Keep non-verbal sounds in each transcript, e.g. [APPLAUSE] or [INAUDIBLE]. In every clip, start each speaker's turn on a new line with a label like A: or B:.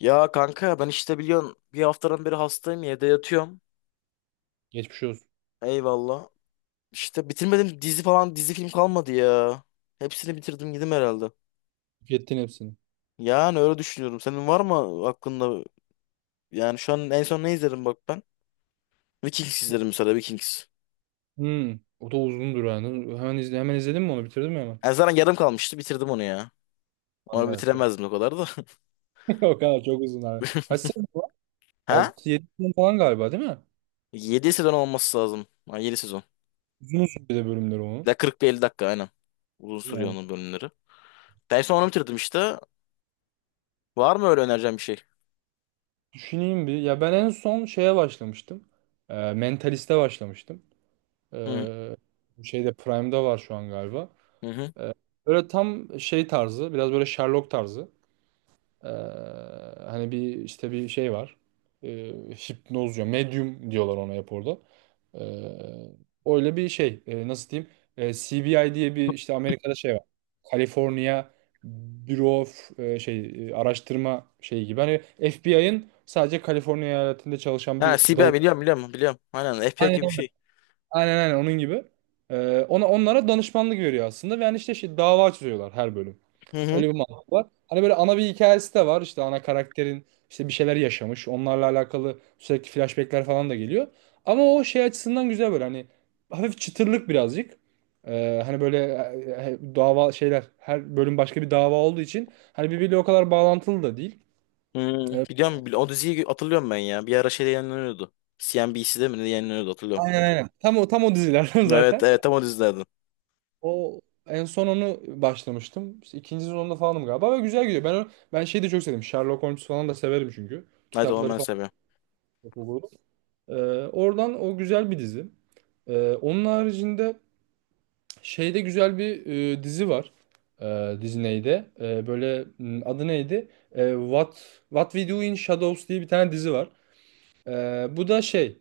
A: Ya kanka ben işte biliyorsun bir haftadan beri hastayım evde yatıyorum.
B: Geçmiş olsun.
A: Eyvallah. İşte bitirmedim dizi falan dizi film kalmadı ya. Hepsini bitirdim gidim herhalde.
B: Tükettin hepsini.
A: Yani öyle düşünüyorum. Senin var mı aklında? Yani şu an en son ne izledim bak ben? Vikings izledim mesela Vikings.
B: Hmm. O da uzundur yani. Hemen, izle, hemen izledin mi onu? Bitirdin mi hemen?
A: En zaten yarım kalmıştı bitirdim onu ya.
B: Lan,
A: Onu
B: evet, doğru.
A: bitiremezdim o kadar da. [LAUGHS]
B: [LAUGHS] O kadar çok uzun abi. Kaç sezon var?
A: Ha?
B: 6-7 sezon falan galiba, değil mi?
A: Yedi sezon olması lazım. Ha, 7 sezon.
B: Uzun uzun bir de bölümleri onun.
A: Ya 40-50 dakika aynen. Uzun sürüyor
B: Yani
A: onun bölümleri. Ben en son onu bitirdim işte. Var mı öyle önereceğim bir şey?
B: düşüneyim bir. Ya ben en son şeye başlamıştım. Mentalist'e başlamıştım.
A: Hı
B: Ee, bu şeyde Prime'da var şu an galiba.
A: hı.
B: Ee, böyle tam şey tarzı. Biraz böyle Sherlock tarzı. Ee, hani bir işte bir şey var. Ee, hipnoz diyor. Medium diyorlar ona hep orada. Ee, öyle bir şey. Nasıl diyeyim? CBI diye bir işte Amerika'da şey var. California Bureau of şey araştırma şeyi gibi. Hani FBI'ın sadece Kaliforniya eyaletinde çalışan
A: Ha,
B: bir
A: CBA
B: dalı.
A: biliyorum biliyorum biliyorum. Aynen FPA
B: Aynen
A: gibi bir
B: öyle.
A: şey.
B: Aynen onun gibi. Ona onlara danışmanlık veriyor aslında ve yani işte şey, dava açıyorlar her bölüm.
A: Hı hı.
B: Öyle bir mantık var. Hani böyle ana bir hikayesi de var. İşte ana karakterin işte bir şeyler yaşamış. Onlarla alakalı sürekli flashbackler falan da geliyor. Ama o şey açısından güzel böyle, hani hafif çıtırlık birazcık. Hani böyle dava şeyler, her bölüm başka bir dava olduğu için hani birbiriyle o kadar bağlantılı da değil.
A: Hmm,
B: Ee,
A: biliyorum o diziyi hatırlıyorum ben ya. Bir ara şeyde yayınlanıyordu. CNBC'de mi ne yayınlanıyordu hatırlıyorum.
B: aynen. Tam o tam o dizilerden [LAUGHS]
A: Evet,
B: zaten.
A: evet, tam o dizilerden.
B: O en son onu başlamıştım. İşte ikinci sezonda falanım galiba ve güzel gidiyor. Ben şeyi de çok sevdim. Sherlock Holmes falan da severim çünkü.
A: Night Owl
B: Kitapları
A: ben
B: falan.
A: seviyorum.
B: Ee, oradan o güzel bir dizi. Onun haricinde şeyde güzel bir dizi var. Disney'de. Böyle adı neydi? What We Do in Shadows diye bir tane dizi var. Bu da şey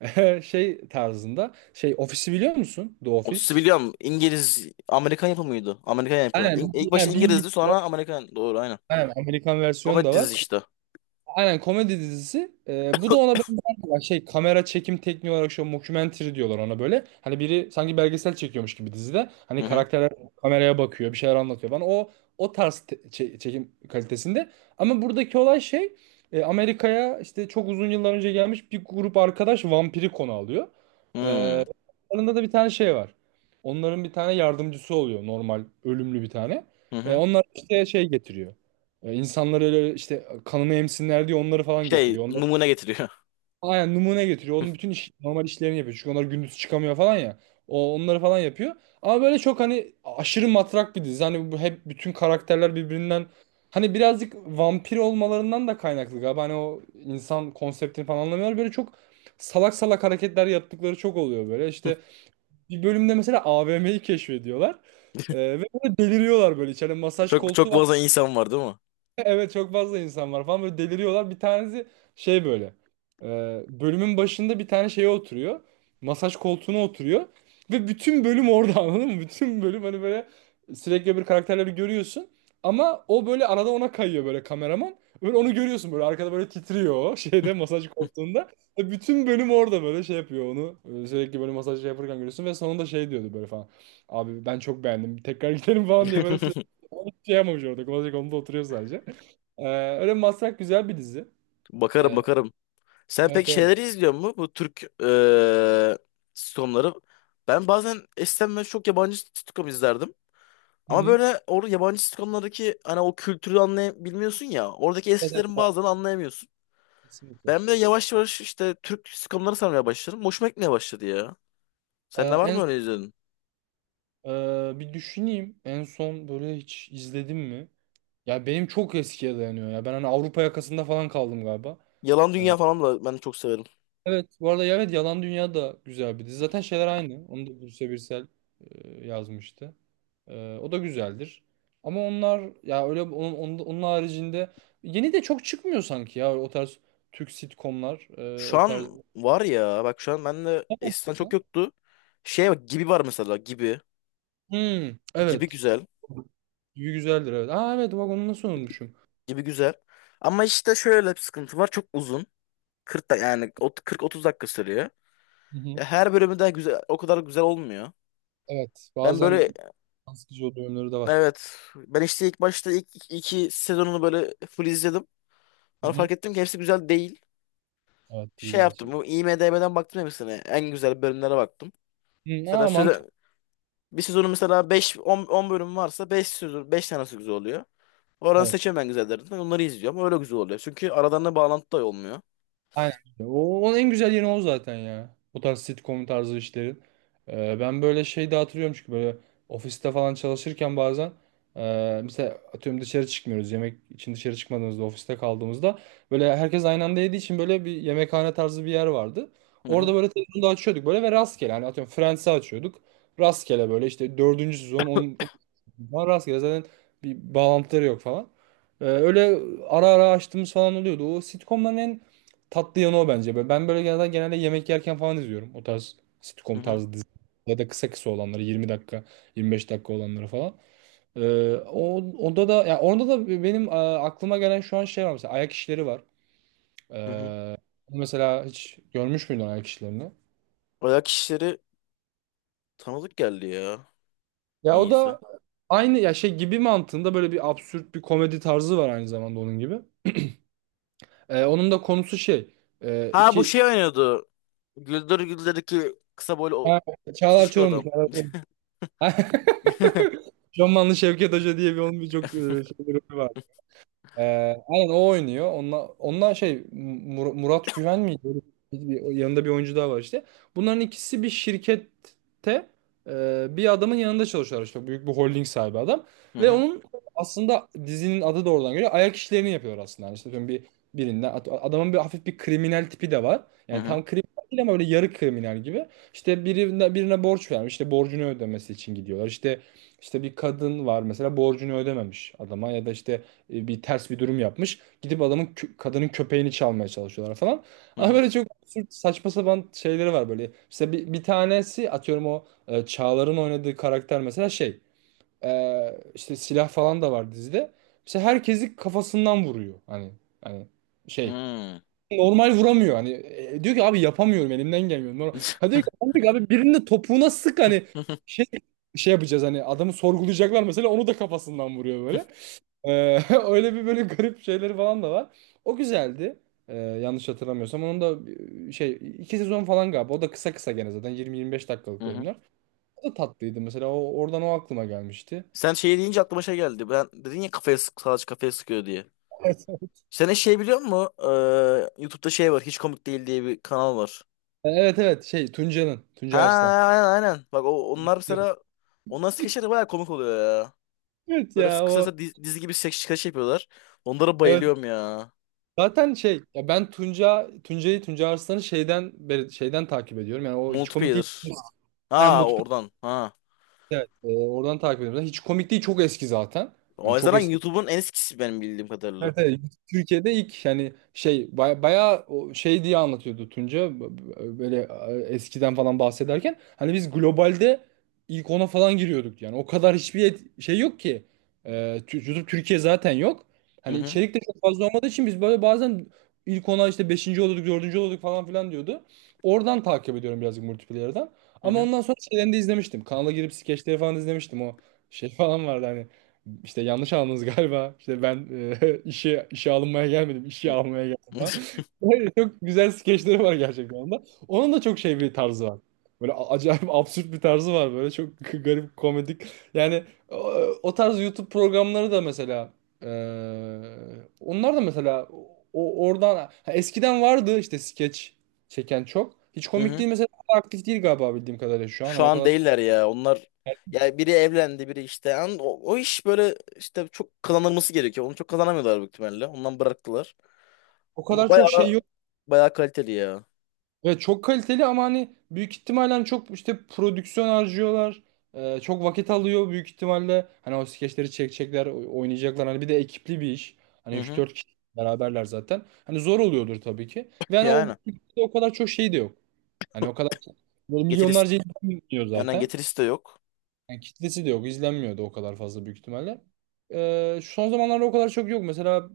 B: [LAUGHS] şey tarzında. Şey ofisi biliyor musun? The
A: O
B: Office.
A: dizi biliyorum. İngiliz Amerikan yapımı mıydı? Amerikan yapı.
B: Aynen.
A: İlk başta
B: Yani bir İngiliz
A: İngilizdi
B: var.
A: sonra Amerikan. Doğru aynen.
B: Aynen, Amerikan versiyonu
A: Komedi
B: da var.
A: dizisi işte.
B: Aynen komedi dizisi. Bu da ona benzer bir şey kamera çekim tekniği olarak şu mockumentary diyorlar ona böyle. Hani biri sanki belgesel çekiyormuş gibi dizide. Hani
A: Hı hı.
B: karakterler kameraya bakıyor, bir şeyler anlatıyor falan. O tarz çekim kalitesinde. Ama buradaki olay şey Amerika'ya işte çok uzun yıllar önce gelmiş bir grup arkadaş vampiri konu alıyor.
A: Hmm.
B: Ee, aralarında da bir tane şey var. Onların bir tane yardımcısı oluyor, normal ölümlü bir tane.
A: Hı hı.
B: Onlar işte şey getiriyor. E, insanlar öyle işte kanımı emsinler diye onları falan
A: Şey
B: getiriyor. Onları,
A: numune getiriyor.
B: aynen numune getiriyor. Onun bütün iş, normal işlerini yapıyor. Çünkü onlar gündüz çıkamıyor falan ya. O onları falan yapıyor. Ama böyle çok hani aşırı matrak bir dizi. Hani bu hep bütün karakterler birbirinden, hani birazcık vampir olmalarından da kaynaklı galiba. Hani o insan konseptini falan anlamıyorlar. Böyle çok salak salak hareketler yaptıkları çok oluyor böyle. İşte
A: [LAUGHS]
B: bir bölümde mesela AVM'yi keşfediyorlar. E, ve böyle deliriyorlar böyle. İçeride masaj
A: Çok
B: koltuğu
A: çok
B: var.
A: fazla insan var değil mi?
B: [LAUGHS] Evet, çok fazla insan var falan, böyle deliriyorlar. Bir tanesi şey böyle e, bölümün başında bir tane şeye oturuyor. Masaj koltuğuna oturuyor. Ve bütün bölüm orada [LAUGHS] anladın mı? Bütün bölüm hani böyle sürekli bir karakterleri görüyorsun. Ama o böyle arada ona kayıyor böyle kameraman. Böyle onu görüyorsun böyle arkada böyle titriyor o [LAUGHS] şeyde, masaj koltuğunda. Ve bütün bölüm orada böyle şey yapıyor onu. Sürekli böyle masaj şey yaparken görüyorsun ve sonunda şey diyordu böyle falan. Abi ben çok beğendim, tekrar [LAUGHS] gidelim falan diye böyle.
A: [LAUGHS]
B: Hiçbir şey yapmamış, orada masaj koltuğunda oturuyor sadece. Ee, öyle Masrak güzel bir dizi.
A: Bakarım
B: Ee,
A: bakarım. Sen pek
B: evet, evet.
A: şeyleri izliyor mu? Bu Türk sitcomları. Ben bazen eskiden ben çok yabancı sitcom izlerdim.
B: Hı
A: Ama
B: hı.
A: böyle orada yabancı sitcomlardaki hani o kültürü anlayabilmiyorsun ya. Oradaki
B: Evet, evet,
A: esprilerin
B: abi,
A: bazen anlayamıyorsun.
B: kesinlikle.
A: Ben de yavaş yavaş işte Türk sitcomları sarmaya başladım. Hoşuma gitmeye başladı ya. Sende
B: Ee,
A: var
B: en
A: mı öyle
B: son-
A: izledin?
B: bir düşüneyim. En son böyle hiç izledim mi? Ya benim çok eskiye dayanıyor ya. Ben hani Avrupa yakasında falan kaldım galiba.
A: Yalan Dünya falan da ben çok severim.
B: Evet, bu arada evet, Yalan Dünya da güzel bir dizi. Zaten şeyler aynı. Onu da Buse Birsel yazmıştı. O da güzeldir. Ama onlar ya öyle onun haricinde yeni de çok çıkmıyor sanki ya, o tarz Türk sitcomlar
A: Şu
B: o tarz.
A: an var ya bak, şu an bende eskiden çok yoktu. Şey bak, gibi var mesela, gibi.
B: Hmm,
A: Gibi
B: evet.
A: güzel.
B: Gibi güzeldir, evet. Aa evet, bak onu nasıl unutmuşum.
A: Gibi güzel. Ama işte şöyle bir sıkıntı var. Çok uzun. 40 da yani 40-30 dakika sürüyor.
B: Hı hı.
A: Ya her bölümü de güzel, o kadar güzel olmuyor.
B: Evet,
A: Ben böyle
B: bazen can sıkıcı olduğu yönleri de var.
A: evet ben işte ilk başta ilk ilk iki sezonunu böyle full izledim.
B: Hı
A: Sonra
B: hı.
A: fark ettim ki hepsi güzel değil.
B: Evet,
A: Şey
B: iyi
A: yaptım. Bu
B: gerçekten.
A: IMDb'den baktım hepsine. En güzel bölümlere baktım.
B: Hı,
A: Mesela
B: aa mantıklı.
A: söze, bir sezonu mesela 5 10, 10 bölüm varsa 5 sezon 5 tanesi güzel oluyor. Oradan seçiyorum ben güzellerinden. Onları izliyorum. Öyle güzel oluyor. Çünkü aralarında bağlantı da olmuyor.
B: Aynen. Onun en güzel yeri o zaten ya. Bu tarz sitcom tarzı işlerin. Ben böyle şey de hatırlıyorum çünkü böyle ofiste falan çalışırken bazen mesela atıyorum, dışarı çıkmıyoruz. Yemek için dışarı çıkmadığımızda, ofiste kaldığımızda böyle herkes aynı anda yediği için böyle bir yemekhane tarzı bir yer vardı.
A: Hı hı.
B: Orada böyle televizyonu da açıyorduk böyle ve rastgele hani atıyorum Friends'i açıyorduk. Rastgele böyle işte dördüncü sezon on, on rastgele zaten, bir bağlantıları yok falan. Öyle ara ara açtığımız falan oluyordu. O sitcomların tatlı yanı o bence. Ben böyle genelde yemek yerken falan izliyorum. O tarz
A: Hı
B: sitcom
A: hı.
B: tarzı dizi. Ya da kısa kısa olanları, 20 dakika 25 dakika olanları falan. Onda da ya onda da benim aklıma gelen şu an şey var mesela, ayak işleri var.
A: Hı hı.
B: Mesela hiç görmüş müydün ayak işlerini?
A: Ayak işleri. Tanıdık geldi ya.
B: Ya o
A: Niyeyse.
B: da aynı ya, şey gibi mantığında böyle bir absürt bir komedi tarzı var aynı zamanda onun gibi. Onun da konusu şey
A: Ha, bu
B: iki
A: şey oynuyordu. Güldür Güldür'deki kısa boylu o
B: ha, Çağlar
A: şişko
B: Çorumlu.
A: adam.
B: [LAUGHS] Şamanlı Şevket Hoca diye bir, onun bir çok şey ee, aynen o oynuyor. Onunla şey Murat Güven miydi? Öyle yanında bir oyuncu daha var işte. Bunların ikisi bir şirkette bir adamın yanında çalışıyorlar işte. Büyük bir holding sahibi adam.
A: Hı
B: Ve
A: hı.
B: onun aslında dizinin adı da oradan geliyor. Ayak işlerini yapıyor aslında. Yani işte atıyorum bir adamın bir hafif bir kriminal tipi de var.
A: Hı
B: Yani
A: hı.
B: tam kriminal değil ama öyle yarı kriminal gibi. İşte birine borç vermiş. İşte borcunu ödemesi için gidiyorlar. İşte bir kadın var mesela, borcunu ödememiş adama ya da işte bir ters bir durum yapmış. Gidip adamın kadının köpeğini çalmaya çalışıyorlar falan.
A: Hı
B: Ama
A: hı.
B: böyle çok absürt, saçma sapan şeyleri var böyle. İşte bir tanesi atıyorum o Çağlar'ın oynadığı karakter mesela şey işte silah falan da var dizide. Mesela herkesi kafasından vuruyor. Hani şey
A: Hı.
B: normal vuramıyor. Hani diyor ki, "Abi yapamıyorum, elimden gelmiyor. Normal." Ha diyor ki,
A: [LAUGHS]
B: "Amcık abi birinin de topuğuna sık, hani şey şey yapacağız, hani adamı sorgulayacaklar" mesela, onu da kafasından vuruyor böyle. Ee, [LAUGHS] öyle bir böyle garip şeyleri falan da var. O güzeldi. Yanlış hatırlamıyorsam, onun da şey iki sezon falan galiba. O da kısa kısa gene zaten 20-25 dakikalık
A: Hı hı.
B: bölümler. O da tatlıydı mesela. Oradan o aklıma gelmişti.
A: Sen şey deyince aklıma şey geldi. Ben dedin ya, kafaya sık, salaç kafaya sıkıyor diye.
B: Evet
A: Sen hiç şey biliyor musun? YouTube'da şey var. Hiç komik değil diye bir kanal var.
B: [LAUGHS] evet. Şey Tunca'nın.
A: Ha,
B: Tunca Arslan.
A: aynen aynen. Bak, onlar
B: Evet.
A: mesela skeçler de bayağı komik oluyor ya.
B: Evet
A: Böyle
B: ya o.
A: kısasa dizi gibi skeç skeç yapıyorlar. Onlara
B: Evet.
A: bayılıyorum ya.
B: Zaten şey ya, ben Tunca Tunca'yı Tunca Arslan'ı şeyden beri şeyden takip ediyorum. Yani O Hiç Komik
A: Multiplayer.
B: Değil. Yani
A: Ha,
B: Mutlu.
A: oradan. Ha.
B: Evet, oradan takip ediyorum. Zaten Hiç Komik Değil çok eski zaten.
A: O
B: Hani çok
A: yüzden
B: eski.
A: YouTube'un en eskisi benim bildiğim kadarıyla.
B: Evet, evet. Türkiye'de ilk yani şey bayağı o şey diye anlatıyordu Tunca, böyle eskiden falan bahsederken, hani biz globalde ilk ona falan giriyorduk. Yani o kadar hiçbir şey yok ki. Ee, YouTube Türkiye zaten yok,
A: Hı
B: hani
A: hı.
B: içerik de çok fazla olmadığı için biz böyle bazen ilk ona işte beşinci oluyorduk, dördüncü oluyorduk falan filan diyordu. Oradan takip ediyorum birazcık, multiplayer'dan.
A: Hı
B: Ama
A: hı.
B: ondan sonra şeylerini de izlemiştim, kanala girip skeçleri falan izlemiştim. O şey [LAUGHS] falan vardı hani. İşte yanlış anladınız [LAUGHS] galiba. İşte ben [LAUGHS] işe alınmaya gelmedim,
A: Hı
B: işe almaya geldim
A: [LAUGHS]
B: ben.
A: hı.
B: Böyle çok güzel skeçleri var gerçekten onda. Onun da çok şey bir tarzı var. Böyle acayip [LAUGHS] absürt bir tarzı var böyle çok [LAUGHS] garip komedik. Yani o, o tarz YouTube programları da mesela e, onlar da mesela oradan ha, eskiden vardı işte skeç çeken çok. Hiç
A: Hı.
B: Komik
A: Hı.
B: Değil mesela, aktif değil galiba bildiğim kadarıyla şu an.
A: Şu
B: Yani o
A: an
B: kadar,
A: değiller ya. Onlar
B: yani
A: ya biri evlendi, biri işte. Yani o iş böyle işte çok kazanılması gerekiyor. Onu çok kazanamıyorlar büyük ihtimalle. Ondan bıraktılar.
B: o
A: Ama
B: kadar çok şey.
A: bayağı bayağı kaliteli ya.
B: Ve çok kaliteli ama hani büyük ihtimalle, hani çok işte prodüksiyon harcıyorlar. Çok vakit alıyor büyük ihtimalle. Hani o skeçleri çekecekler, oynayacaklar. Hani bir de ekipli bir iş. Hani
A: Hı
B: üç
A: hı.
B: dört kişi beraberler zaten. Hani zor oluyordur tabii ki. Ve hani o,
A: Yani
B: o kadar çok şey de yok. Hani o kadar böyle
A: getirisi
B: milyonlarca izlenmiyor
A: yani
B: zaten.
A: getirisi de yok.
B: Yani kitlesi de yok, izlenmiyor da o kadar fazla büyük ihtimalle. Son zamanlarda o kadar çok yok. Mesela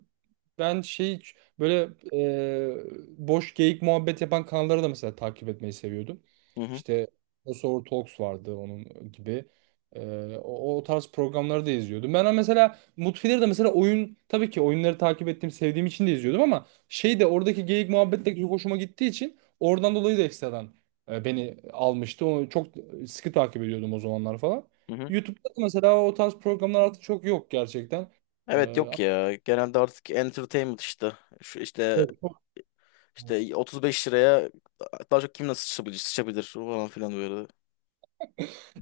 B: ben şey böyle boş geyik muhabbet yapan kanalları da mesela takip etmeyi seviyordum.
A: Hı hı.
B: İşte O Talks vardı, onun gibi. E, o tarz programları da izliyordum. Ben mesela Mutfileri de mesela, oyun tabii ki, oyunları takip ettiğim, sevdiğim için de izliyordum ama şey de oradaki geyik muhabbet de çok hoşuma gittiği için oradan dolayı da ekstradan beni almıştı. Onu çok sıkı takip ediyordum o zamanlar falan.
A: Hı hı.
B: YouTube'da da mesela o tarz programlar artık çok yok gerçekten.
A: Evet
B: E,
A: yok ya. Genelde artık entertainment işte. Şu işte 35 liraya daha çok kim nasıl sıçrabilir, sıçabilir falan filan böyle.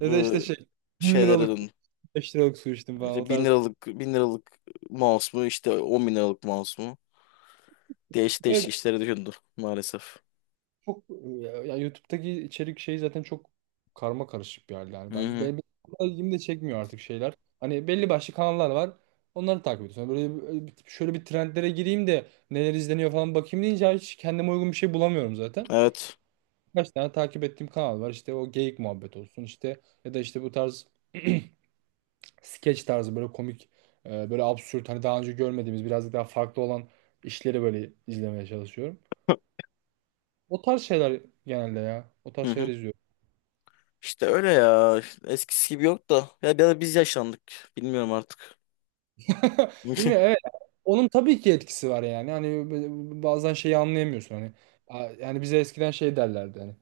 B: ya da işte şey 1000
A: şeylere
B: liralık,
A: döndü.
B: 5 liralık su içtim falan, o
A: İşte bin
B: tarz.
A: liralık bin liralık mouse mu, işte 10.000 liralık mouse mu? Değişik
B: Evet,
A: değişik işlere döndü maalesef.
B: çok ya, ya YouTube'daki içerik şey zaten çok karma karışık bir hal
A: Hı
B: yani.
A: hı.
B: Benim ilgimi de çekmiyor artık şeyler. Hani belli başlı kanallar var. Onları takip ediyorsun. Hani şöyle bir trendlere gireyim de neler izleniyor falan bakayım deyince hiç kendime uygun bir şey bulamıyorum zaten.
A: Evet.
B: Kaç tane takip ettiğim kanal var. İşte o geyik muhabbet olsun, işte ya da işte bu tarz [CLEARS THROAT] skeç tarzı, böyle komik böyle absürt, hani daha önce görmediğimiz birazcık daha farklı olan işleri böyle izlemeye çalışıyorum. O tarz şeyler genelde ya. O tarz
A: Hı
B: şeyler
A: hı.
B: izliyorum.
A: İşte öyle ya. Eskisi gibi yok da. Ya biraz biz yaşlandık. Bilmiyorum artık.
B: [LAUGHS] Değil mi?
A: [LAUGHS]
B: Evet. Onun tabii ki etkisi var yani. Hani bazen şeyi anlayamıyorsun hani. Yani bize eskiden şey derlerdi hani.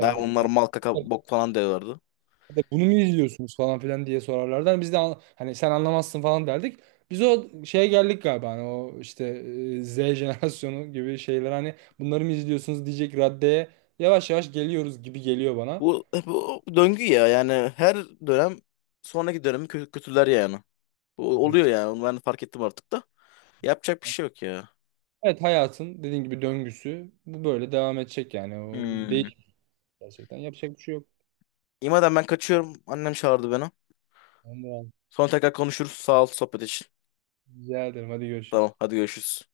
A: Ya onlar mal kaka bok falan diyorlardı.
B: de bunu mu izliyorsunuz falan filan diye sorarlardı. Hani biz de hani sen anlamazsın falan derdik. Biz o şeye geldik galiba, hani o işte Z jenerasyonu [LAUGHS] gibi şeyler, hani bunları mı izliyorsunuz diyecek raddeye yavaş yavaş geliyoruz gibi geliyor bana.
A: Bu döngü ya. Yani her dönem sonraki dönemi kötüler yani. Bu
B: Evet.
A: oluyor yani. Ben fark ettim artık da. Yapacak bir şey yok ya.
B: Evet, hayatın dediğin gibi döngüsü bu, böyle devam edecek yani o
A: Hmm.
B: değişik, gerçekten yapacak bir şey yok.
A: İmadan ben kaçıyorum. Annem çağırdı beni.
B: Tamam,
A: Sonra tekrar konuşuruz. Sağ ol sohbet için.
B: güzel ederim, hadi görüşürüz.
A: Tamam, hadi görüşürüz.